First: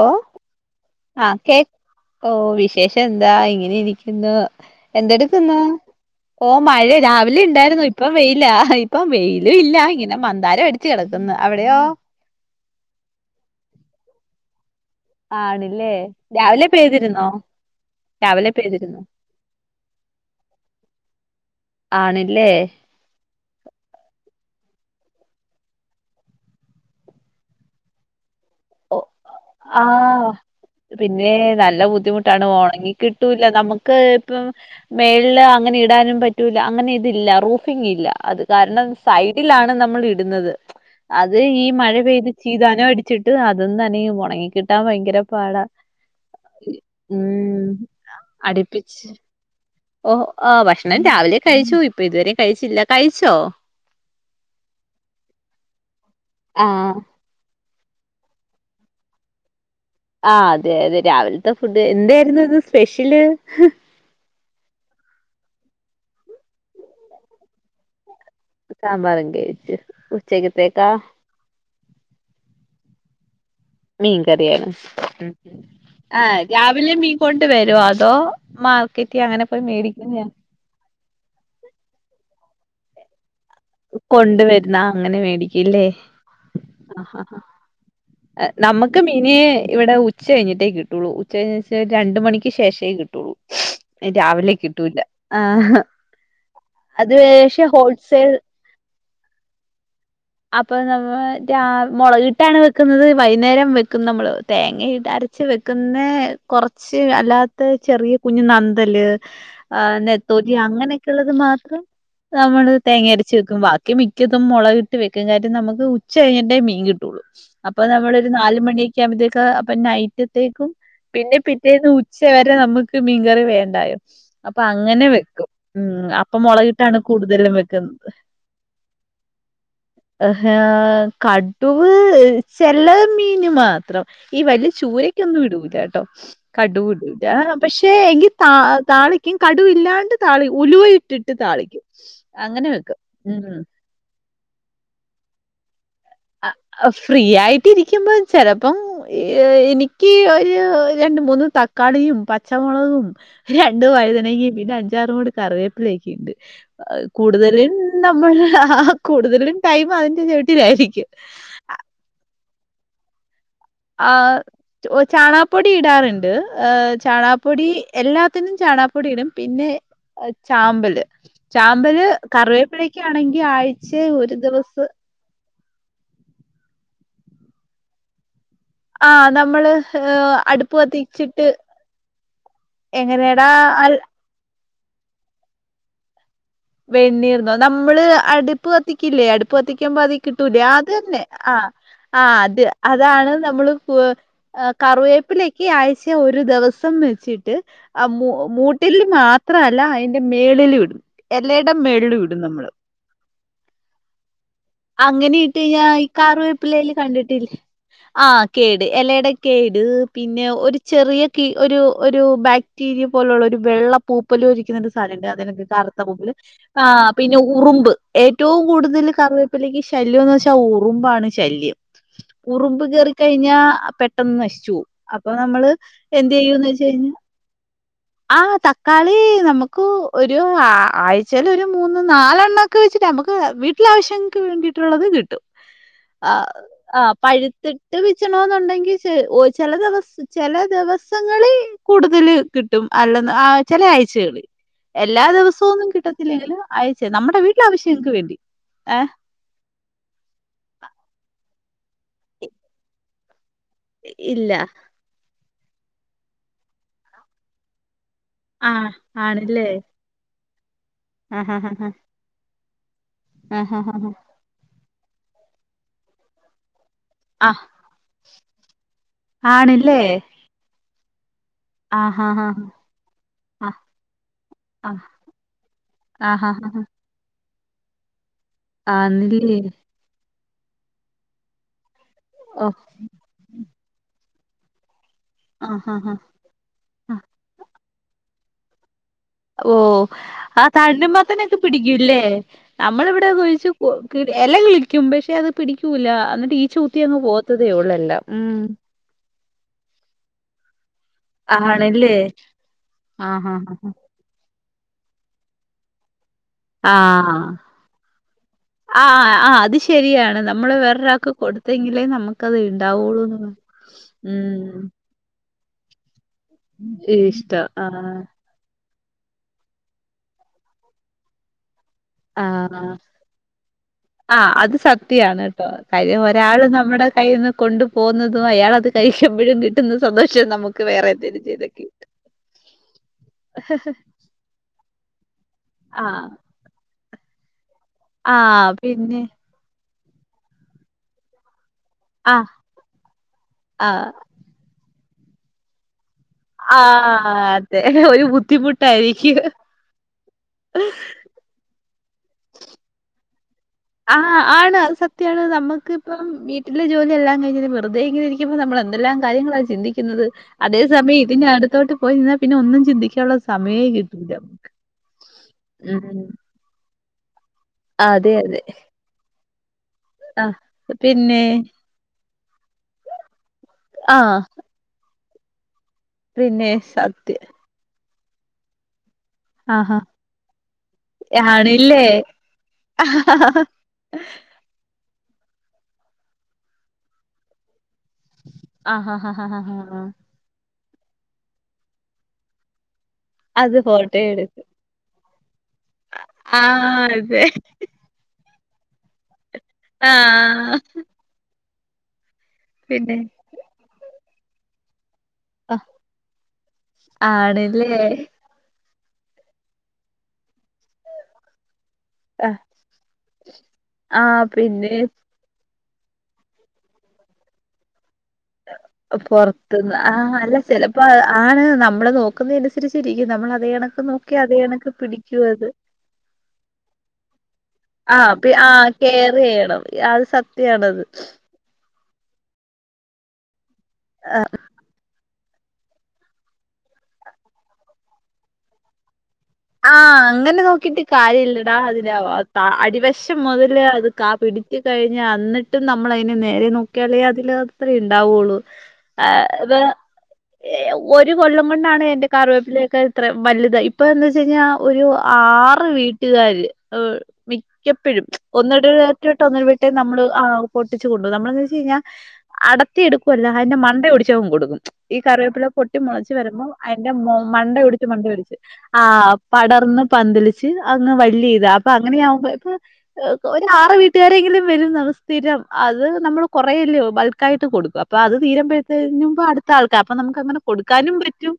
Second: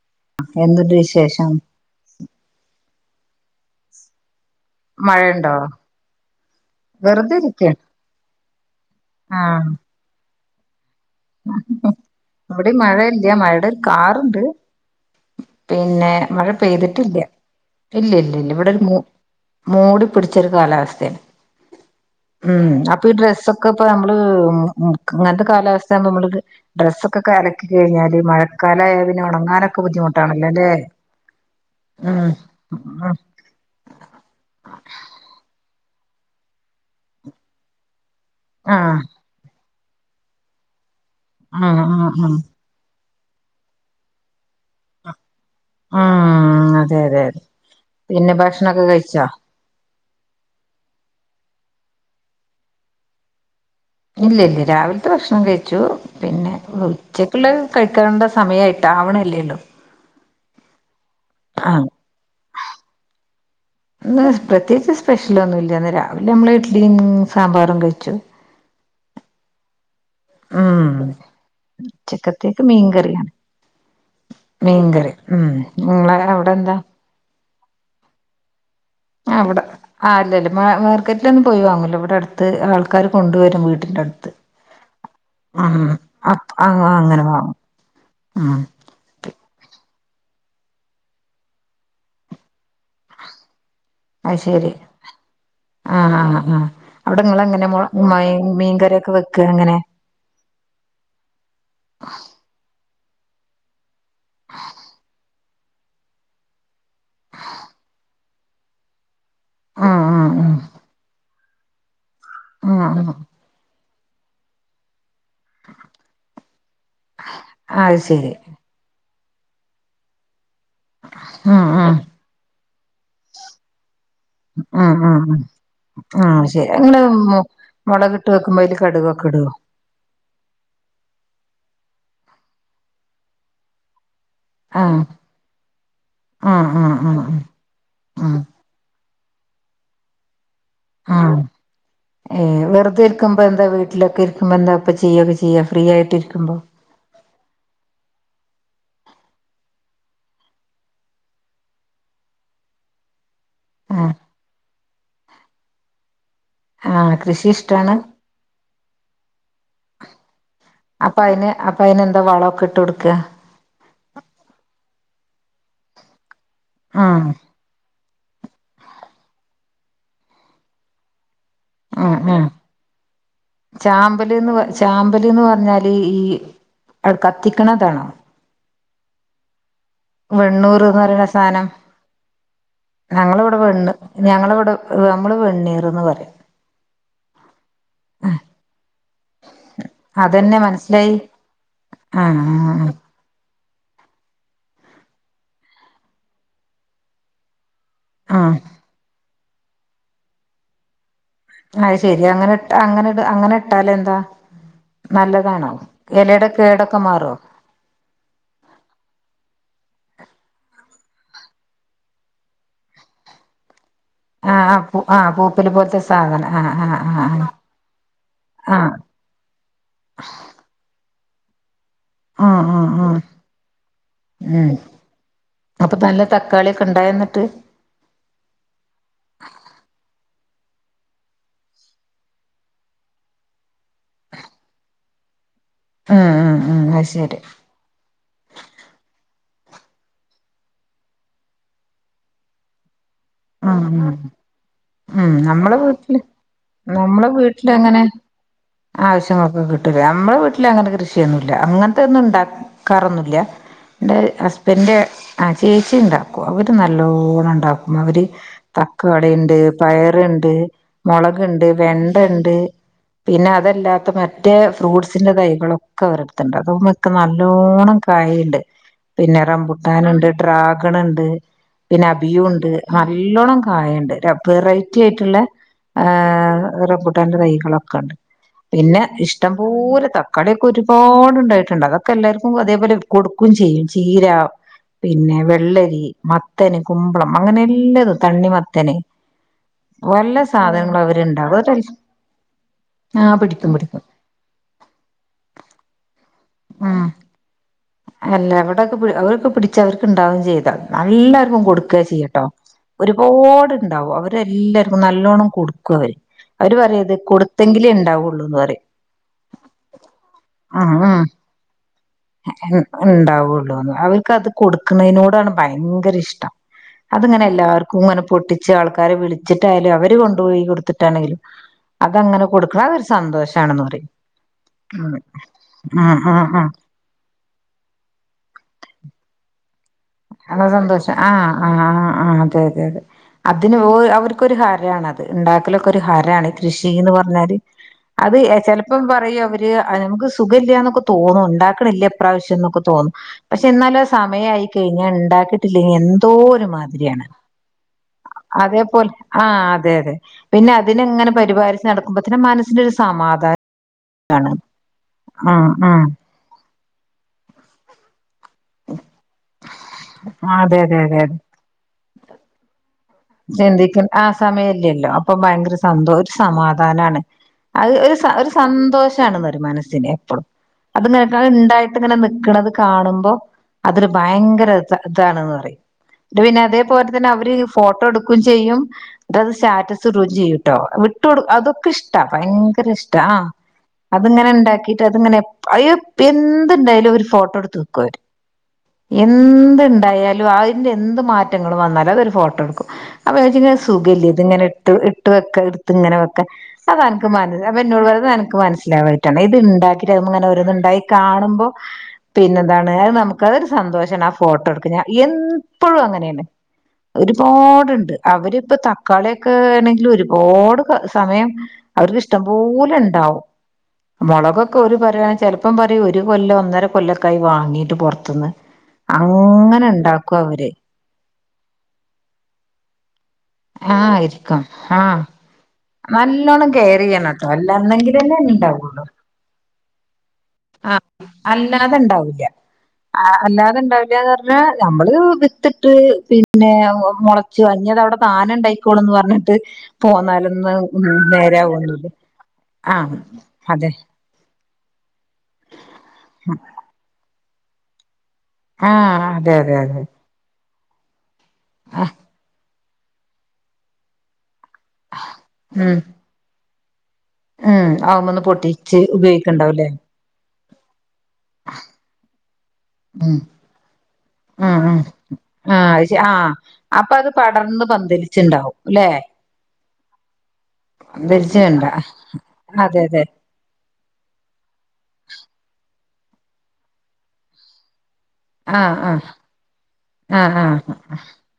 ഓ എന്തുണ്ട് ആ വിശേഷം കേ ഓ വിശേ എന്താ ഇങ്ങനെ ഇരിക്കുന്നു മഴയുണ്ടോ എന്തെട്ക്കുന്നു ഓ മഴ വെറുതെ രാവിലെ ഇരിക്കാണ് ഇണ്ടായിരുന്നു ഇപ്പ വെയില ഇപ്പ വെയിലും ഇല്ല ഇങ്ങനെ മ [unintelligible] ഇവിടെം മഴയില്ല മഴയുടെ ഒരു കാറ്ണ്ട് ആണില്ലേ പിന്നെ മഴ രാവിലെ പെയ്തിട്ടില്ല പെയ്തിരുന്നോ രാവിലെ ഇല്ലല്ലല്ല ഇവിടോര് മൂ പെയ്തിരുന്നു മൂടി പിടിച്ചോരു കാലാവസ്ഥയാണ് ആണില്ലേ ഉം അപ്പൊ ഈ ഡ്രസ്സൊക്കെ ഇപ്പ നമ്മള് ഉം ന്ക്ക് ഇങ്ങനത്തെ കാലാ സ്ഥ നമ്മള്ക്ക് ഡ്രസ്സൊക്കെ അലക്കി കഴിഞ്ഞാല് മഴ ആ അല്ലേ പിന്നെ നല്ല ഉം ബുദ്ധിമുട്ടാണ് ഉം ഒണങ്ങിക്കിട്ടൂല്ല നമുക്ക് ഇപ്പം മേള്ല് അങ്ങനെ ഇ ടാനും പറ്റൂല്ല അങ്ങനെ ഇതില്ല റൂഫിംങ്‌ ഇല്ല അത് കാരണം ആഹ് സൈഡിലാണ് ന നമ്മൾ ഇടുന്നത് അത് ഈ ആഹ് മഴ ആഹ് പെയ്ത് ആഹ് ചീതാനോ അടി ഇത് അതും നനയും ഒണങ്ങി കിട്ടാൻ ഭയങ്കര പാട ഉം അതെ അതെ അതെ ഉം പിന്നെ ഭക്ഷണൊക്കെ അടിപ്പിച്ച് കഴിച്ചോ ഓ ആ ഭക്ഷണം രാവിലെ കഴിച്ചോ ഇപ്പൊ ഇതുവരെ കഴിച്ചില്ല. കഴിച്ചോ? ഇല്ല ഇല്ല രാവിലത്തെ ഭക്ഷണം കഴിച്ചു. പിന്നെ ആഹ് ഉച്ചക്ക്ള്ള കഴിക്കേണ്ട സമയായിട്ട ആവണല്ലേള്ളു ആ അതെ അതെ രാവിലത്തെ ഫുഡ് എന്തായിരുന്നു ഇന്ന് സ്പെഷ്യല്? [inaudible] ഇന്ന് പ്രത്യേകിച്ച് സ്പെഷ്യലൊന്നുല്ല ഇന്ന് രാവിലെ മ്മള് ഇസ്സ്ലിയും സാമ്പാറും വെച്ചു സാമ്പാറും കഴിച് ഉച്ചക്കത്തേക്കാ ഉം ഉച്ചക്കത്തേക്ക് മീൻകറിയാണ് മീൻകറിയാണ്ഉം മീൻകറി ഉം നിങ്ങളെ ആ അവിടെ എന്താ രാവിലെ മീൻ കോ വരോ അതോ മാൾ അവിടെ ആ അല്ലല്ല [unintelligible] മാർക്കറ്റിൽ ഒന്നും പോയിവാങ്ങൂല ഇവിടെ ട്ത്ത് ത്ത് ആൾക്കര് കൊണ്ടുവര കൊണ്ടുവരുന്ന അങ്ങനെ ഉം മേടിക്കുല്ലേ അപ്പ ആ അങ്ങനെ ആഹ് വാങ്ങും ഉം നമ്മുക്ക് മീനി ഇവിടെ ഉച്ച ഉച്ച കഴിഞ്ഞിട്ടേ കിട്ടുള്ളൂ ഉച്ചകഴിഞ്ഞു എന്ന് വെച്ചാ രണ്ട് മണിക്ക് ശേഷേകിട്ടുള്ളൂ അത് രാവിലെ ശരി കിട്ടൂല്ല ആഹ് ആ ആ ആ അത് ക്ഷേ ഹോൾസെൽ യൊക്കെ വെക്ക എങ്ങനെ അപ്പൊ നമ്മള് രാവി മുളകിട്ടാണ് വെക്കുന്നത് വൈന്നേരം വെക്കും നമ്മൾ തേങ്ങ ഇട് അരച്ച് വെക്കുന്ന കൊറ്ച്ച് അല്ലാത്ത ചെറിയ കുഞ്ഞു നന്തല് ആഹ് നത്തോലി അങ്ങനെയൊക്കെ ഉള്ളത് മാത്ര [inaudible] നമ്മള് ആഹ് ആഹ് തേങ്ങ ആഹ് അരച്ച് വെയ്ക്കും ബാക ത്ത്മിക്കതും മുളക് ഇക്കക്കാറ്റു നമുക്ക് ഉച്ച കഴിഞ്ഞിട്ടേ മീൻ കിട്ടുള്ളൂ അപ്പൊ അത് നമ്മള് ഒരു ശരി നാല് മണി ആകമ്പഴത്തേക്ക്‌ ‌ അപ്പൊ നൈറ്റ് ത്തേക്കും പിന്നെ ആഹ് പിറ്റേന്ന് ആഹ് ഉച്ച വരെ നമുക്ക് മീൻകറി വേണ്ടായോ അപ്പൊ ആഹ് അങ്ങനെ ആഹ് വെക്കും ഉം അപ്പം ആഹ് ശരി മുളകിട്ടാണ് നിങ്ങള് കൂടുതലും വെക്കുന്നത് മുളകിട്ട് വെക്കുമ്പോ അതില് കടുകൊക്കെ ഇടുവോ ഹ് ഹെ കടുവ് ചെല മീന് മാത്രം ഈ വലിയ ആഹ് ചൂരക്കൊന്നും ഇടൂല കേട്ടോ ആഹ് കടുക് ആഹ് ആഹ് ഇടുല പക്ഷെ എങ്കിൽ ആഹ് താ താളി ക്ക്യും കടുവ് ഇല്ലാണ്ട് തളിയും ഉലുവ ഇട്ടിട്ട് ആഹ് താളിക്കും അങ്ങനെ വെക്കും ഉം ഉമ്മന്താ ഇപ്പെ ച്ചെയാക്ക ചെയ്യ ഫ്രീ ആയിട്ടിരിക്കുമ്പോ ചെലപ്പം എനിക്ക് ഒരു രണ്ട് മൂന്ന് തക്കാളിയും പച്ചമുളകും രണ്ടു ആഹ് വഴുതനെക്കേ പിന്നെ അഞ്ചാറും മൂട് കറിവേപ്പിലൊക്കെയുണ്ട് ആഹ് കൃഷി കൂടുതലും ഇഷ്ടാണ് നമ്മൾ ആഹ് ആഹ് കൂടുതലും ടൈം അതിന്റെ ചുവട്ടിലായിരിക്കും അപ്പൊ അയ്ന് അപ്പൊ അയ്ന് എന്താ വളം എക്കെ ഇട്ട് കൊടുക്ക ആഹ് ചാണപ്പൊടി ഇടാറുണ്ട് ഏഹ ആഹ് ചാണാ [unintelligible] പ്പൊടി എല്ലാത്തിനും ചാണകപ്പൊടി ഇടും പിന്നെ ചാമ്പല് ചാമ്പല് അഹ് അഹ് കറിവേപ്പിലക്കാണെങ്കി ആഴ്ച ഒരു ദിവസം ചാമ്പല്ന്ന്ചാമ്പല് എന്ന് പറഞ്ഞാല് ഇ അഹ്കത്തിക്കണതാണോ ആഹ് നമ്മള് ഏഹ് അടുപ്പ് വെണ്ണൂറ്ന്ന് പറയുന്ന കത്തിച്ചിട്ട് സാധനം ഞങ്ങളിവിടെ എങ്ങനെയടാ വെണ്ണ് ഞങ്ങളവടെ നമ്മള് വെണ്ണീറ്ന്ന് പറയാ വെണ്ണിർന്നോ. നമ്മള് അടുപ്പ് കത്തിക്കില്ലേ അടുപ്പ് കത്തിക്കുമ്പോ അതി അതന്നെ കിട്ടൂലേ അത് മനസ്സിലായി തന്നെ ആഹ് ആഹ് അത് അതാണ് നമ്മളു [unintelligible] കറിവേപ്പിലെയെക്കെ ആഴ്ച്ച ഒരു ദിവസം വെച്ചിട്ട് ആ മൂ ആഹ് മൂട്ടില് മാ ത്ര അല്ല അതിന്റെ മേളിലും ഇടും. എലയ്ടെ അത് മേളിലും ശെരി ഇടും അങ്ങനെ നമ്മള് അങ്ങനെ അങ്ങനെ ഇട്ടാലെന്താ അങ്ങനെ നല്ലതാണോ ഇട്ട്കഴിഞ്ഞാ ഈ എലയുടെ കറിവേപ്പിലേൽ കേടൊക്കെ മാറോ കണ്ടിട്ടില്ലേ ആഹ് കേട് എലയുടെ കേട് പിന്നെ ഒരു ചെറിയ കി ഒരു ഒരു ബാക്ടീരിയ പോലുള്ള ഒരു വെള്ളം പൂപ്പലു പോലിരിക്കുന്ന ഒരു ആഹ് സാധനണ്ട് ആഹ് അതിനെ പൂപ്പല് കറ് പോലത്തെ [unintelligible] സാധനം ആഹ് പിന്നെ ഉറുമ്പ് ഏറ്റവും ആഹ് കൂടുതൽ കറിവേപ്പിലക്ക് ശല്യമെന്ന് വച്ചാ ഉറു മ്പാണ് ശല്യം. ഉറുമ്പ് ആഹ് കേറി ആഹ് കഴിഞ്ഞാ പെട്ടെന്ന് ഉം നശിച്ചുപോവും. അപ്പൊ നമ്മള് അപ്പൊ നല്ല എന്ത് ചെയ്യൂന്ന് വച്ച് തക്കാളിയൊക്കെ കഴിഞ്ഞാ ഇണ്ടായന്നിട്ട് ആ ഹ് തക്കാളി നമുക്ക് ഒര് [unintelligible] ആഴ്ച്ചേല് ഒര് മൂന്ന്, നാലെണ്ണക്കെ വെച്ചിട്ട് അമക്ക് വീട്ടിലാവശ്യങ്ങ്ക്ക് വേണ്ടിയിട്ടുള്ളത് കിട്ടും. ഉം ആഹ് ഉം ഉം അത് ആഹ്. ശരി പഴുത്തിട്ട് പിച്ചണോന്നുണ്ടെങ്കി ചെ ഒ ചില ദിവസ ചില ദിവസങ്ങളി കൂടുതൽ കിട്ടും. അല്ലെന്ന് ആ ചില ഉം ഉം ആഴ്ചകളി എല്ലാ ഉം ദിവസ നമ്മളെ വീട്ട്ല്, നമ്മളെ വീട്ടില് അങ്ങനെ വീട്ടിലാവശ്യങ്ങൾക്ക് വേണ്ടി. ഏഹ് ആവശ്യങ്ങൊക്കെ കിട്ടുലേ നമ്മളെ വീട്ടിൽ അങ്ങനെ കൃഷിയൊന്നും ഇല്ല അങ്ങൻത്തെന്നും ണ്ടാക്കാറൊന്നുല്ല. ഇ എന്റെ ഇല്ല. ഹസ്ബന്റെ ആ ചേച്ചി ഇണ്ടാക്കും. അവര് നല്ലോണം ഇണ്ടാക്കും. അവര് ആഹ് തക്ക്വടെണ്ട്, ആണല്ലേ? പയറ്ണ്ട്. മൊളക്ണ്ട്, ആഹാഹാഹാ വെണ്ടണ്ട്. പിന്നെ അതല്ലാത്ത ആഹാഹാഹാ മറ്റേ ഫ്രൂട്ട്സ്. സിന്റെ തൈകളൊക്കെ അവരടുത്തുണ്ട്. അത ക്കെ ആഹ് നല്ലോണം കായ്ണ്ട്. പിന്നെ ആണല്ലേ? റംമ്പുട്ടാന്ണ്ട്, ട്രാ ക്ക്ണ് ണ്ട്. പിന്നെ അബിയു ആഹാഹാഹാ ണ്ട്. നല്ലോണം ആഹ് കായ്ണ്ട്. വെറൈറ്റി ആഹ് ആയിട്ട്ള്ള ആ ആഹാഹാഹാ റെമ്പുട്ടാൻ തൈകളൊക്കെ ണ്ട്. പിന്നെ ആന്നില്ലേ? ഇഷ്ടംപോലെ ത ക്കടയൊക്കെ ഒരുപാടുണ്ടായിട്ടുണ്ട് അ ക്ക എല്ലാവർക്കും ഓ അതേപോലെ കൊടുക്കുകയും ചെയ്യും ചീര പിന്നെ ആഹ് വെള്ളരി, ആഹ് മത്തന്, ആഹ് കുമ്പളം അങ്ങനെ ല്ലത് തണ്ണിമത്തന് ഓഹ് ആ തണ്ണിമത്തനൊക്കെ അവരുണ്ടാവും അത് പിടിക്കുല്ലേ ആ നമ്മളിവിടെ കുഴിച്ച് പിടിക്കും പിടിക്കും എല കിളിക്കും പക്ഷെ അത് പിടിക്കൂല എന്നി ഉം അല്ല ഇവിടൊക്കെ അവരൊക്കെ പിടിച്ച് അവർക്കുണ്ടാകു ചെയ്താ എല്ലാർക്കും കൊടുക്കുവാ ആണല്ലേ ചെയ്യാട്ടോ ആഹ് ആഹ് ഒരുപാടുണ്ടാകും അവരെല്ലാ നല്ലോണം കൊടുക്കു അവര്. അവര് പറയും ഇത് ആഹ് കൊടുത്തെങ്കിലേ ഉണ്ടാവുള്ളൂന്ന് പറയും ആ ആ അത് ശരിയാണ് നമ്മള് വേറൊരാൾക്ക് കൊടു ത്തെങ്കിൽ ഉണ്ടാവുള്ളൂ അവർക്ക് അത് ഉം കൊടുക്കുന്നതിനോടാണ് ഭയങ്കര ഇഷ് ടം അത്ങ്ങനെ ഇഷ്ടം എല്ലാവർക്കും ആഹ് ഇങ്ങനെ പൊട്ടിച്ച് ആൾ ക്കാരെ വിളിച്ചിട്ടായാലും അവര് കൊണ്ടുപോയി കൊടുത്തിട്ടാണെങ്കിലും [unintelligible] അതങ്ങനെ കൊടുക്കണം [unintelligible] അതൊരു സന്തോഷാണെന്ന് പറയും ഉം ഉം ഉം ഉം കൊണ്ടു പോന്നതും അയാളത് കഴിക്കുമ്പഴും കി സന്തോഷം ആ ആ ആ ആ അതെതെ അതെ അതിന് അവർക്കൊരു ഹരാണ് അത് ഉണ്ടാക്കലൊക്കെ ഒരു ആഹ് ഹരാണ് ഈ കൃഷിന്ന് പറ എല്ലാര് അത് ആഹ് ചെലപ്പം പിന്നെ പറയും അവര് അത് നമുക്ക് സുഖമില്ലാ യെന്നൊക്കെ തോന്നും ഇണ്ടാ ന്നില്ല ആഹ് ഇപ്രാവശ്യന്നൊക്കെ തോന്നും പക്ഷെ എന്നാലും ആ ആഹ് സമയായി പിന്നെ ഉണ്ടാക്കിട്ടില്ലെങ്കി എ ന്തോ ഒരു ആഹ് മാതിരിയാണ് അതെ ഒരു അതേപോലെ ബുദ്ധിമുട്ടായിരിക്കും ആ അതെ അതെ പിന്നെ അതിനങ്ങനെ പരിപാലിച്ച് നടക്കുമ്പത്തേക്കും മനസ്സിന് ഒരു സമാധാനം. ആ ആണ് അത് സത്യാണ് ഉം നമ്മക്ക് ഉം ഇപ്പം വീ ട്ടിലെ ജോലി എല്ലാം കഴിഞ്ഞ് വെറുതെ ഇങ്ങനെ ഇരികുമ്പ നമ്മള് എന്തെല്ലാം കാര്യങ്ങളാ ചിന്തിക്കുന്നത് അതെ അതേ അതെ അതെ സമയം ഇതിന്റെ അടുത്തോട്ട് പോയി നിന്നാൽ പിന്നെ ഒന്നും ചിന്തിക്ക ചിന്തിക്കുന്ന ആ സമയില്ലല്ലോ അപ്പൊ ഭയങ്കര സന്തോ ഉം ഒരു സമാധാനമാണ്. അത് ഒരു അതെ ഒരു അതെ സന്തോഷാണത് മന സ്സിന് എപ്പോഴും ആഹ് അതിങ്ങനൊക്കെ പിന്നെ ഉണ്ടായിട്ട് ഇങ്ങനെ നിക്കണത് കാണുമ്പോ അതൊരു ആഹ് ഭയങ്കര ച്ചാണെന്ന് പറിം ന്നട്ട് പിന്നെ അതേപോലെ തന്നെ അവര് ഫോട്ട കൊടുക്കും ചെയ്യും അത് ആഹാ സ്റ്റാറ്റസ് ഇടോം ചെയ്യൂട്ടോ വിട്ട് കൊടു അതൊക്കെ ആണില്ലേ ഇഷ്ടാ ഭയങ്കര ഇഷ്ട ആ അത്ങ്ങനെ ഇണ്ടാക്കി അതങ്ങനെ അയ്യ എന്ത്ണ്ടായാലും ഒരു ഫോട്ടോ ട്ത്ത് ക്കൊര് ആഹാഹാഹാഹാ എന്ത്ണ്ടായാലും അഅ് ന്റെ ന്ത് മാറ്റങ്ങള് വന്നാലും അതൊരു ഫോട്ടോ ട്ക്കും അത് [unintelligible] ഫോട്ടോ സുഖല്ല്യ ഇത് എടുക്കും ഇങ്ങനിട്ട് ഇ ത്ത് വെക്കെ ഇത്ങ്ങനെ വെക്ക ആഹ് അതൻക്ക് അതെ മന അപ്പന്നോട് പറ അതൻക്ക് മനസ്സി [unintelligible] ഇണ്ടാക്കിട്ട യ്മെന്നിങ്ങനെ ഓരോന്ന് ആഹ് ഇണ്ടായി കാണുമ്പോ പിന്നെന്താണ് അഅ് പിന്നെ നമുക്ക് അതൊരു സന്തോഷാണ് ഫോട്ടോ ട്ക്ക ഞ എൻപ്പോഴും അങ്ങനെന്നേ ആണ്ല്ലേ ഒരുപാട് ണ്ട്ണ്ട് അവരിപ്പം ത കളിയൊക്കെ ആണെങ്കിൽ ഒരുപാട് സമയം അവര്ക്കിഷ്ടംപോലെ ഇണ്ടാവും ആഹ് മുളകൊക്കെ പിന്നെ ഒരു പറയാ ചെല ഇപ്പം പറയും ഒരു കൊല്ലൊ ഒന്നര കൊല്ലൊക്കായി വങ്ങിട്ട് പൊർ പൊറത്ത്ന്ന് ആ അല്ല അവര് ചെലപ്പോ ആണ് നമ്മള് നോക്കുന്നേന് അത് ശെരി റ്റിക്ക് നമ്മളെ അതേണക്ക് ആഹ് നോക്യാ ഇരിക്കും അതേണക്ക് ആഹ് പിടിക്കുഅത് നല്ലോണം കെയറെയ്യണട്ടോ അല്ലന്നെങ്കിലെന്നെ ആഹ് ആഹ് ഇണ്ടാവൊള്ളു കെയറെയ്യണം അത് ആ സത്യാണത് അല്ല അത്ണ്ടാവുല അ അല്ലാതെ ണ്ടാവുല പർഞ്ഞ നമ്മള് ത്തിട്ട് പിന്നെ മൊളച്ചു ഇഞ്ഞതവിടെ താനെ ഇണ്ടായിക്കോളുന്ന് പർഞ്ഞ ആ അങ്ങനെ നോക്കിട്ട് കാര്യ ല്ലടാ അതി നേരാവൊന്നുല്ല ആഹ് അടിവശം മൊതല് അതെ അത് കാ പിടിച്ച് കഴിഞ്ഞ വന്നിട്ടും നമ്മള് അയിന് നേരെ നോക്യാലേ അതില് [unintelligible] ഉണ്ടാവുള്ളൂ ആഹ് എ അതെ അതെ ദ് അതെ ഏ ഒര് ഒരു കൊല്ലം കൊണ്ടാണ് ആഹ് എന്റെ കാറിവേപ്പിലേ [inaudible] ത്ര വലുതായി ഇപ്പം എന്ന് ശനിയാവ് ഒരു ആറ് ഉം വീട്ടുക്കാര് ൾ ഉം മിക്കപ്പോഴും അവുമ്മന്ന് പൊട്ടിച്ച് ഒന്നിടവിട്ട് ഒന്നിടവിട്ട് ഉപയോഗിക്ക്ണ്ടാവുംല്ലേ നമ്മള് ആ പൊട്ട് വ കൊ നമ്മളന്ന് വെച്ച് കഴിഞ്ഞാൽ അടത്തി ഉം എടുക്കുവല്ല അതിന്റെ മണ്ട ഒടിച്ചങ്ങ് ഉം കൊടുക്കും ഉം ഈ കറിവേപ്പില ആ പൊട്ടി അത് ശ ആ മുളച്ച് വരുമ്പോൾ അപ്പൊ അതിന്റെ അത് മൊ മണ്ട പടർന്ന് ഒടിച്ച് മണ്ടയൊടിച്ച് പന്തലിച്ചുണ്ടാവും മണ്ടയൊടിച്ച് ആ ല്ലെ പടർന്ന് പന്തലിച്ച് അങ്ങ് വള്ളി യിതാ പന്തലിച്ചുണ്ട അപ്പൊ അങ്ങനെയാവുമ്പോ ഇപ്പൊ അതെ അതെ ഒ ആറ് വീട്ടുകാരെങ്കിലും വരുന്നത് സ്ഥിരം അത് നമ്മൾ കുറല്ലോ ബൾക്ക ആയിട്ട് കൊട്ക്ക അപ്പൊ അത് തീരം ആ ആ പഴതേനും അടുത്ത ആൾക്കാ അപ്പൊ നമുക്ക് ആ അങ്ങനെ ആ കൊടുക്കാനും പറ്റും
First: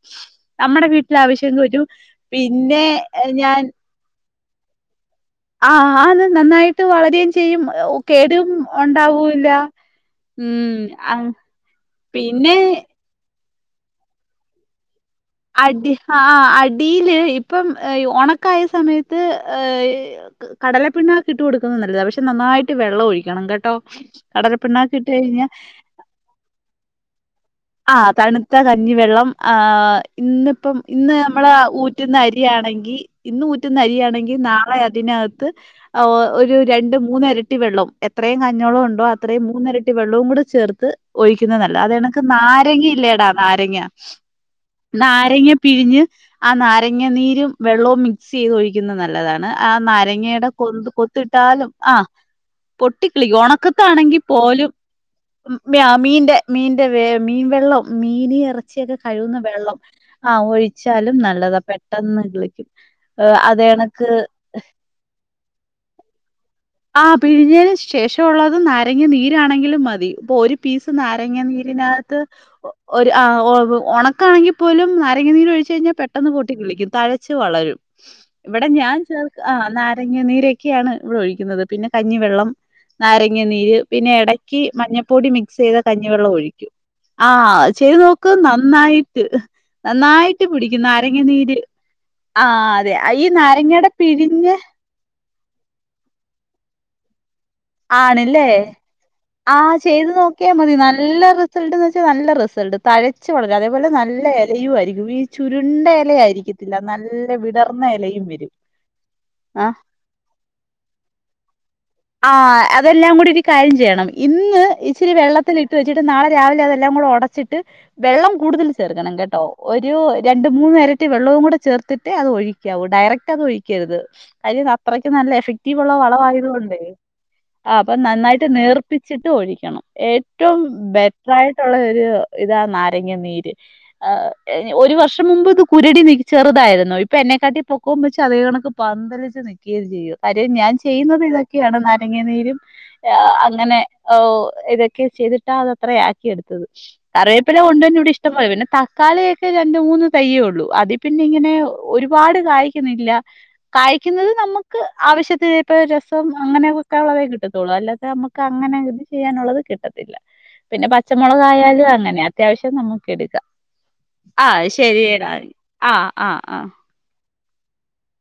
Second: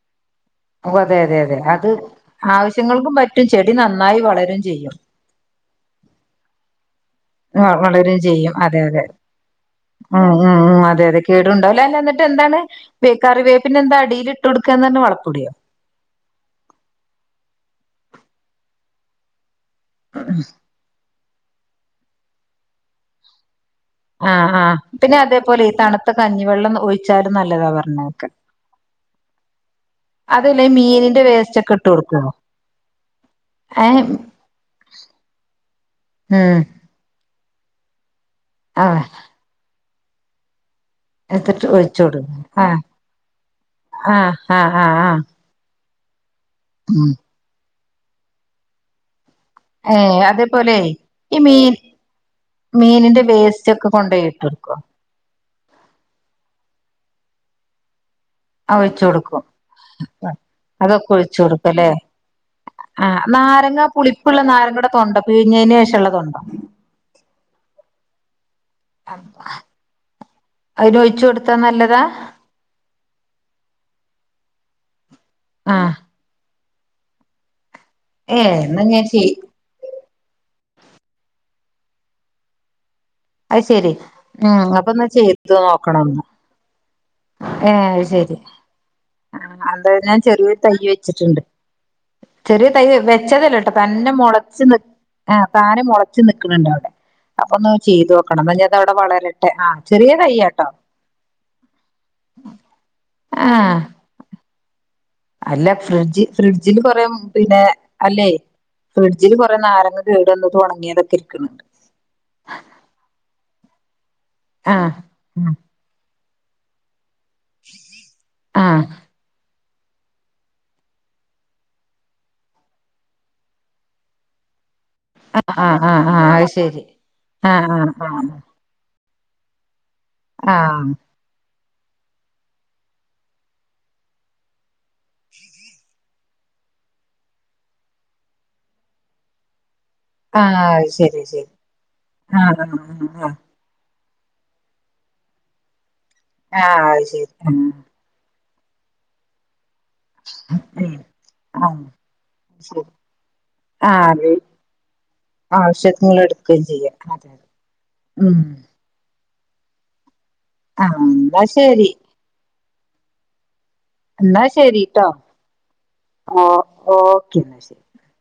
നമ്മുടെ ഓ വീട്ടില അതെ അതെ അതെ ആവശ്യങ്കും പറ്റും അത് പിന്നെ ആവശ്യങ്ങൾക്കും പറ്റും ചെടി നന്നായി വളരും ചെയ്യും ആഹ അത് നന്നായിട്ട് വള വളരും ചെയ്യും അതെ അതെ ഉണ്ടാവൂല്ല ഉ ഉ ഉ അതെ ഉം അതെ കേടുണ്ടല്ലേ എന്നിട്ട് എന്താണ് പിന്നെ കറിവെപ്പ് പിന്നെന്ത അടിയില് ട്ടോട്ക്കാ അടി ആ അടിയില് ഇപ്പം ഉണക്കായ സമയത്ത് ഏ കടലപ്പിണ്ണ ഇട്ട് കൊടുക്കുന്നത് നല്ലതാണ് പക്ഷെ നന്നായിട്ട് വെള്ള ഒഴിക്കണം കേട്ടോ ആഹ് ആഹ് കടലപ്പിണ്ണാക്ക് ഇട്ട് പിന്നെ കഴിഞ്ഞാ അതേപോലെ ഈ തണുത്ത കഞ്ഞിവെള്ളം ഒഴിച്ചാലും നല്ല ആ തണുത്ത കഞ്ഞിവെള്ളം ആഹ് അതുല്ല ഈ ഇന്നിപ്പം ഇന്ന് മീനിന്റെ നമ്മള വേസ്റ്റ് ഒക്കെ ഇട്ട് ഊറ്റന്ന് കൊടുക്കുവോ അരിയാണെങ്കിൽ ഇന്ന് ഊറ്റന്ന് ഏ അരിയാണെങ്കിൽ നാളെ അതിനകത്ത് ഒരു ഉം രണ്ട് മൂന്നര റ്റി വെള്ളം എത്ര അത്രയും കഞ്ഞോളം ആ ഉണ്ടോ അത്രയും മൂന്ന് ഇരട്ടി വെള്ളവും കൂടെ ചേർത്ത് എടുത്തിട്ട് ഒഴിക്കുന്നതല്ല ഒഴിച്ചു അതന്നെ കൊടുക്കും ആഹ് നാരങ്ങയില്ലേടാ നാരങ്ങ ആഹ് ആഹ് ആഹ് ആഹ് നാരങ്ങ പിഴിഞ്ഞ് ആ നാരങ്ങനീരും വെള്ളവും മിക്സ് ചെയ്ത് ഒഴിക്കുന്നത് നല്ലതാണ് ആ ഏഹ് നാരങ്ങയുടെ അതേപോലെ കൊന്ത് കൊത്ത് ഈ ഇട്ടാലും മീൻ ആ പൊട്ടി മീനിന്റെ കിളിക്കും വേസ്റ്റ് ഒക്കെ ഒണക്കാണെങ്കിൽ കൊണ്ടോയി ഇട്ട് പോലും കൊടുക്കോ മീനിന്റെ മിന് ഏ മീൻ വെള്ളം മീനി ആഹ് ഇറച്ചിയൊക്കെ ഒഴിച്ചു കഴുകുന്ന കൊടുക്കും വെള്ളം ആ അതൊക്കെ ഒഴിച്ചാലും ഒഴിച്ചു നല്ലതാ കൊടുക്കുംല്ലേ പെട്ടെന്ന് കിളിക്കും ആഹ് അത നാരങ്ങ എനക്ക് പുളിപ്പുള്ള നാരങ്ങയുടെ തൊണ്ട പിഴിഞ്ഞതിന് ശേഷമുള്ള തൊണ്ടോ ആ പിഴിഞ്ഞന് ശേഷമള്ളത് നാരങ്ങ നീരാണെങ്കിലും മതി ഇപ്പൊ ഒരു പീസ് അതിന് ഒഴിച്ചു നാരങ്ങ കൊടുത്താ നിര് നല്ലതാ അതിനകത്ത് ഒരു ആഹ് ഒ ഉണക്കണെങ്കിൽ പോലും നാ നാരങ്ങ നീര് ഒഴിച്ച് കഴിഞാ ആഹ് പെട്ടെന്ന് പെ ട്ട്‌ കിളിക്കും തഴെച്ച് വളരും ഏഹ് ഇവടെ എന്നാ ഞാൻ ചേർ ചെയ് ആ നാരങ്ങ നീരെക്കെയാണ് ഇവിടെ ഒഴിക്കുന്നത്. പിന്നെ കഞ്ഞിവെള്ളം നാരങ്ങ അത് നീര് ശരി പിന്നെ എടയ്ക്ക് ഉം അപ്പൊന്ന് മഞ്ഞൾപ്പൊടി ചെയ്ത് മിക്സ് ചെയ്ത നോക്കണം ഒന്ന് കഞ്ഞിവെള്ളം ഒഴി ആ ഏഹ് ചെയ്ത് അത് നോക്ക് ശരി നന്നായിട്ട് ആഹ് എന്താ ഞാൻ നന്നായിട്ട് ചെറിയൊരു തൈ പിടിക്ക് നാരങ്ങ വെച്ചിട്ടുണ്ട് നീര് ആ ചെറിയ തൈ അതെ ഈ നാരങ്ങയുടെ പിഴിഞ്ഞ ആ താനം മുളച്ച് നിക്ക് ണ്ണ് ടാടെ അപ്പം ആണ് ല്ലേ ആ ആഹ് ചെയ്ത് ചെറിയ നോക്കിയാ തയ്യാട്ടോ മതി നല്ല റിസൽ ട്ട്ന്ന് വച്ചാ നല്ല റിസൽ ട്ട് തഴച്ച് ആഹ് വളരുംഅതേപോലെ നല്ല എലയും ഈ അല്ല ചുരുണ്ട ഫ്രിഡ്ജ് ഫ്രിഡ്ജിൽ എലയായിരിക്കത്തില്ല കൊറെ നല്ല പിന്നെ വിടർന്ന എലയും അല്ലേ വരും ഫ്രിഡ്ജിൽ കൊറെ ആഹ് നാരങ്ങ കേടു വന്ന തും ഒ ണങ്ങിയതൊക്കെ രിക്ക് ണ്ട് ആ അതെല്ലാം കൂടി ഒരു കാര്യം ചെയ്യണം ഇന്ന് ആഹ് ഇച്ചിരി വെള്ളത്തി ഇിട്ട് വെച്ചിട്ട് നാളെ രാവില അതല്ലാം കൂടെഒടച്ച് വെച്ചിട്ട് വെള്ളം കൂടുതൽ ആഹ് ചേർക്കണം കേട്ടോ ഒരു രണ്ട മൂന്ന് നേരട്ട വെള്ളവും കൂടെ ചേർത്തിട്ട് അത് ഒഴിക്കാവൂ ഡയറക്റ്റ് അത് ഒഴിക്കരുത് അര് അത്രയ്ക്ക് നല്ല ആഹ് എഫക്റ്റീവ് ഉള്ള ആഹ് വള ആഹ് അത് ആയതുകൊണ്ട് ശരി ആഹ് ആ അപ്പൊ ആഹ് നന്നായിട്ട് നീർ ഒപ്പിച്ചിട്ട് ഒഴിക്കണം ആഹ് ഏറ്റവും ആഹ് ബെറ്ററായിട്ട് ള്ള ഒരു ഇതാണ് നാരങ്ങ നീര് ഒരു വർഷം മുമ്പ് ഇത് കുരടി ന ചെറുതായിരുന്നു ഇപ്പ എന്നെക്കാട്ടി പൊക്ക് വെച്ച് അത്ക കണക്ക് പന്തലിച്ച് നി ഇത് കാര്യം ആഹ് ഞാൻ അത് ചെയ്യുന്നത് ശരി ഇത ശരി നാരങ്ങ നീര് ആഹ് അ ആഹ് അങ്ങനെ ഓ ഇതൊക്കെ ചെയ്തിട്ടാ അതത്ര ആഹ് എടുത്തത് ആഹ് അത് ശരി കറിവേപ്പില ആഹ് കൊണ്ടെനോട് ഇഷ്ടം പോലെ പിന്നെ തക്കളിഒക്കെ രണ്ട് മൂന്ന് തയ്യേ ഉള്ളൂ അതി പിന്നെ ഇങ്ങനെ ഉം ഒരുപാട് ആഹ് ശരി കായ്ക്കുന്നില്ല കായക്കുന്നത് ആഹ് നമുക്ക് ആവശ്യത്തിന് ര ആവശ്യങ്ങൾ സം എടുക്കുകയും ചെയ്യാം അങ്ങനെവെക്കാള്ള തെ അതെ അതെ. കിട്ടത്തുള്ളൂ അല്ലാതെ ഉം നമുക്ക് അങ്ങനെ ചെയ്യാനുള്ളത് കിട്ടത്തില്ല ആ പിന്നെ എന്നാ പച്ചമുളകായാലും ശരി അങ്ങനെ അത്യാവശ്യ നമുക്ക് എടുക്കാം എന്നാ ആ ശരിട്ടോ ശരിയടാ ആ ആ ഒ ആ ഓ [unintelligible]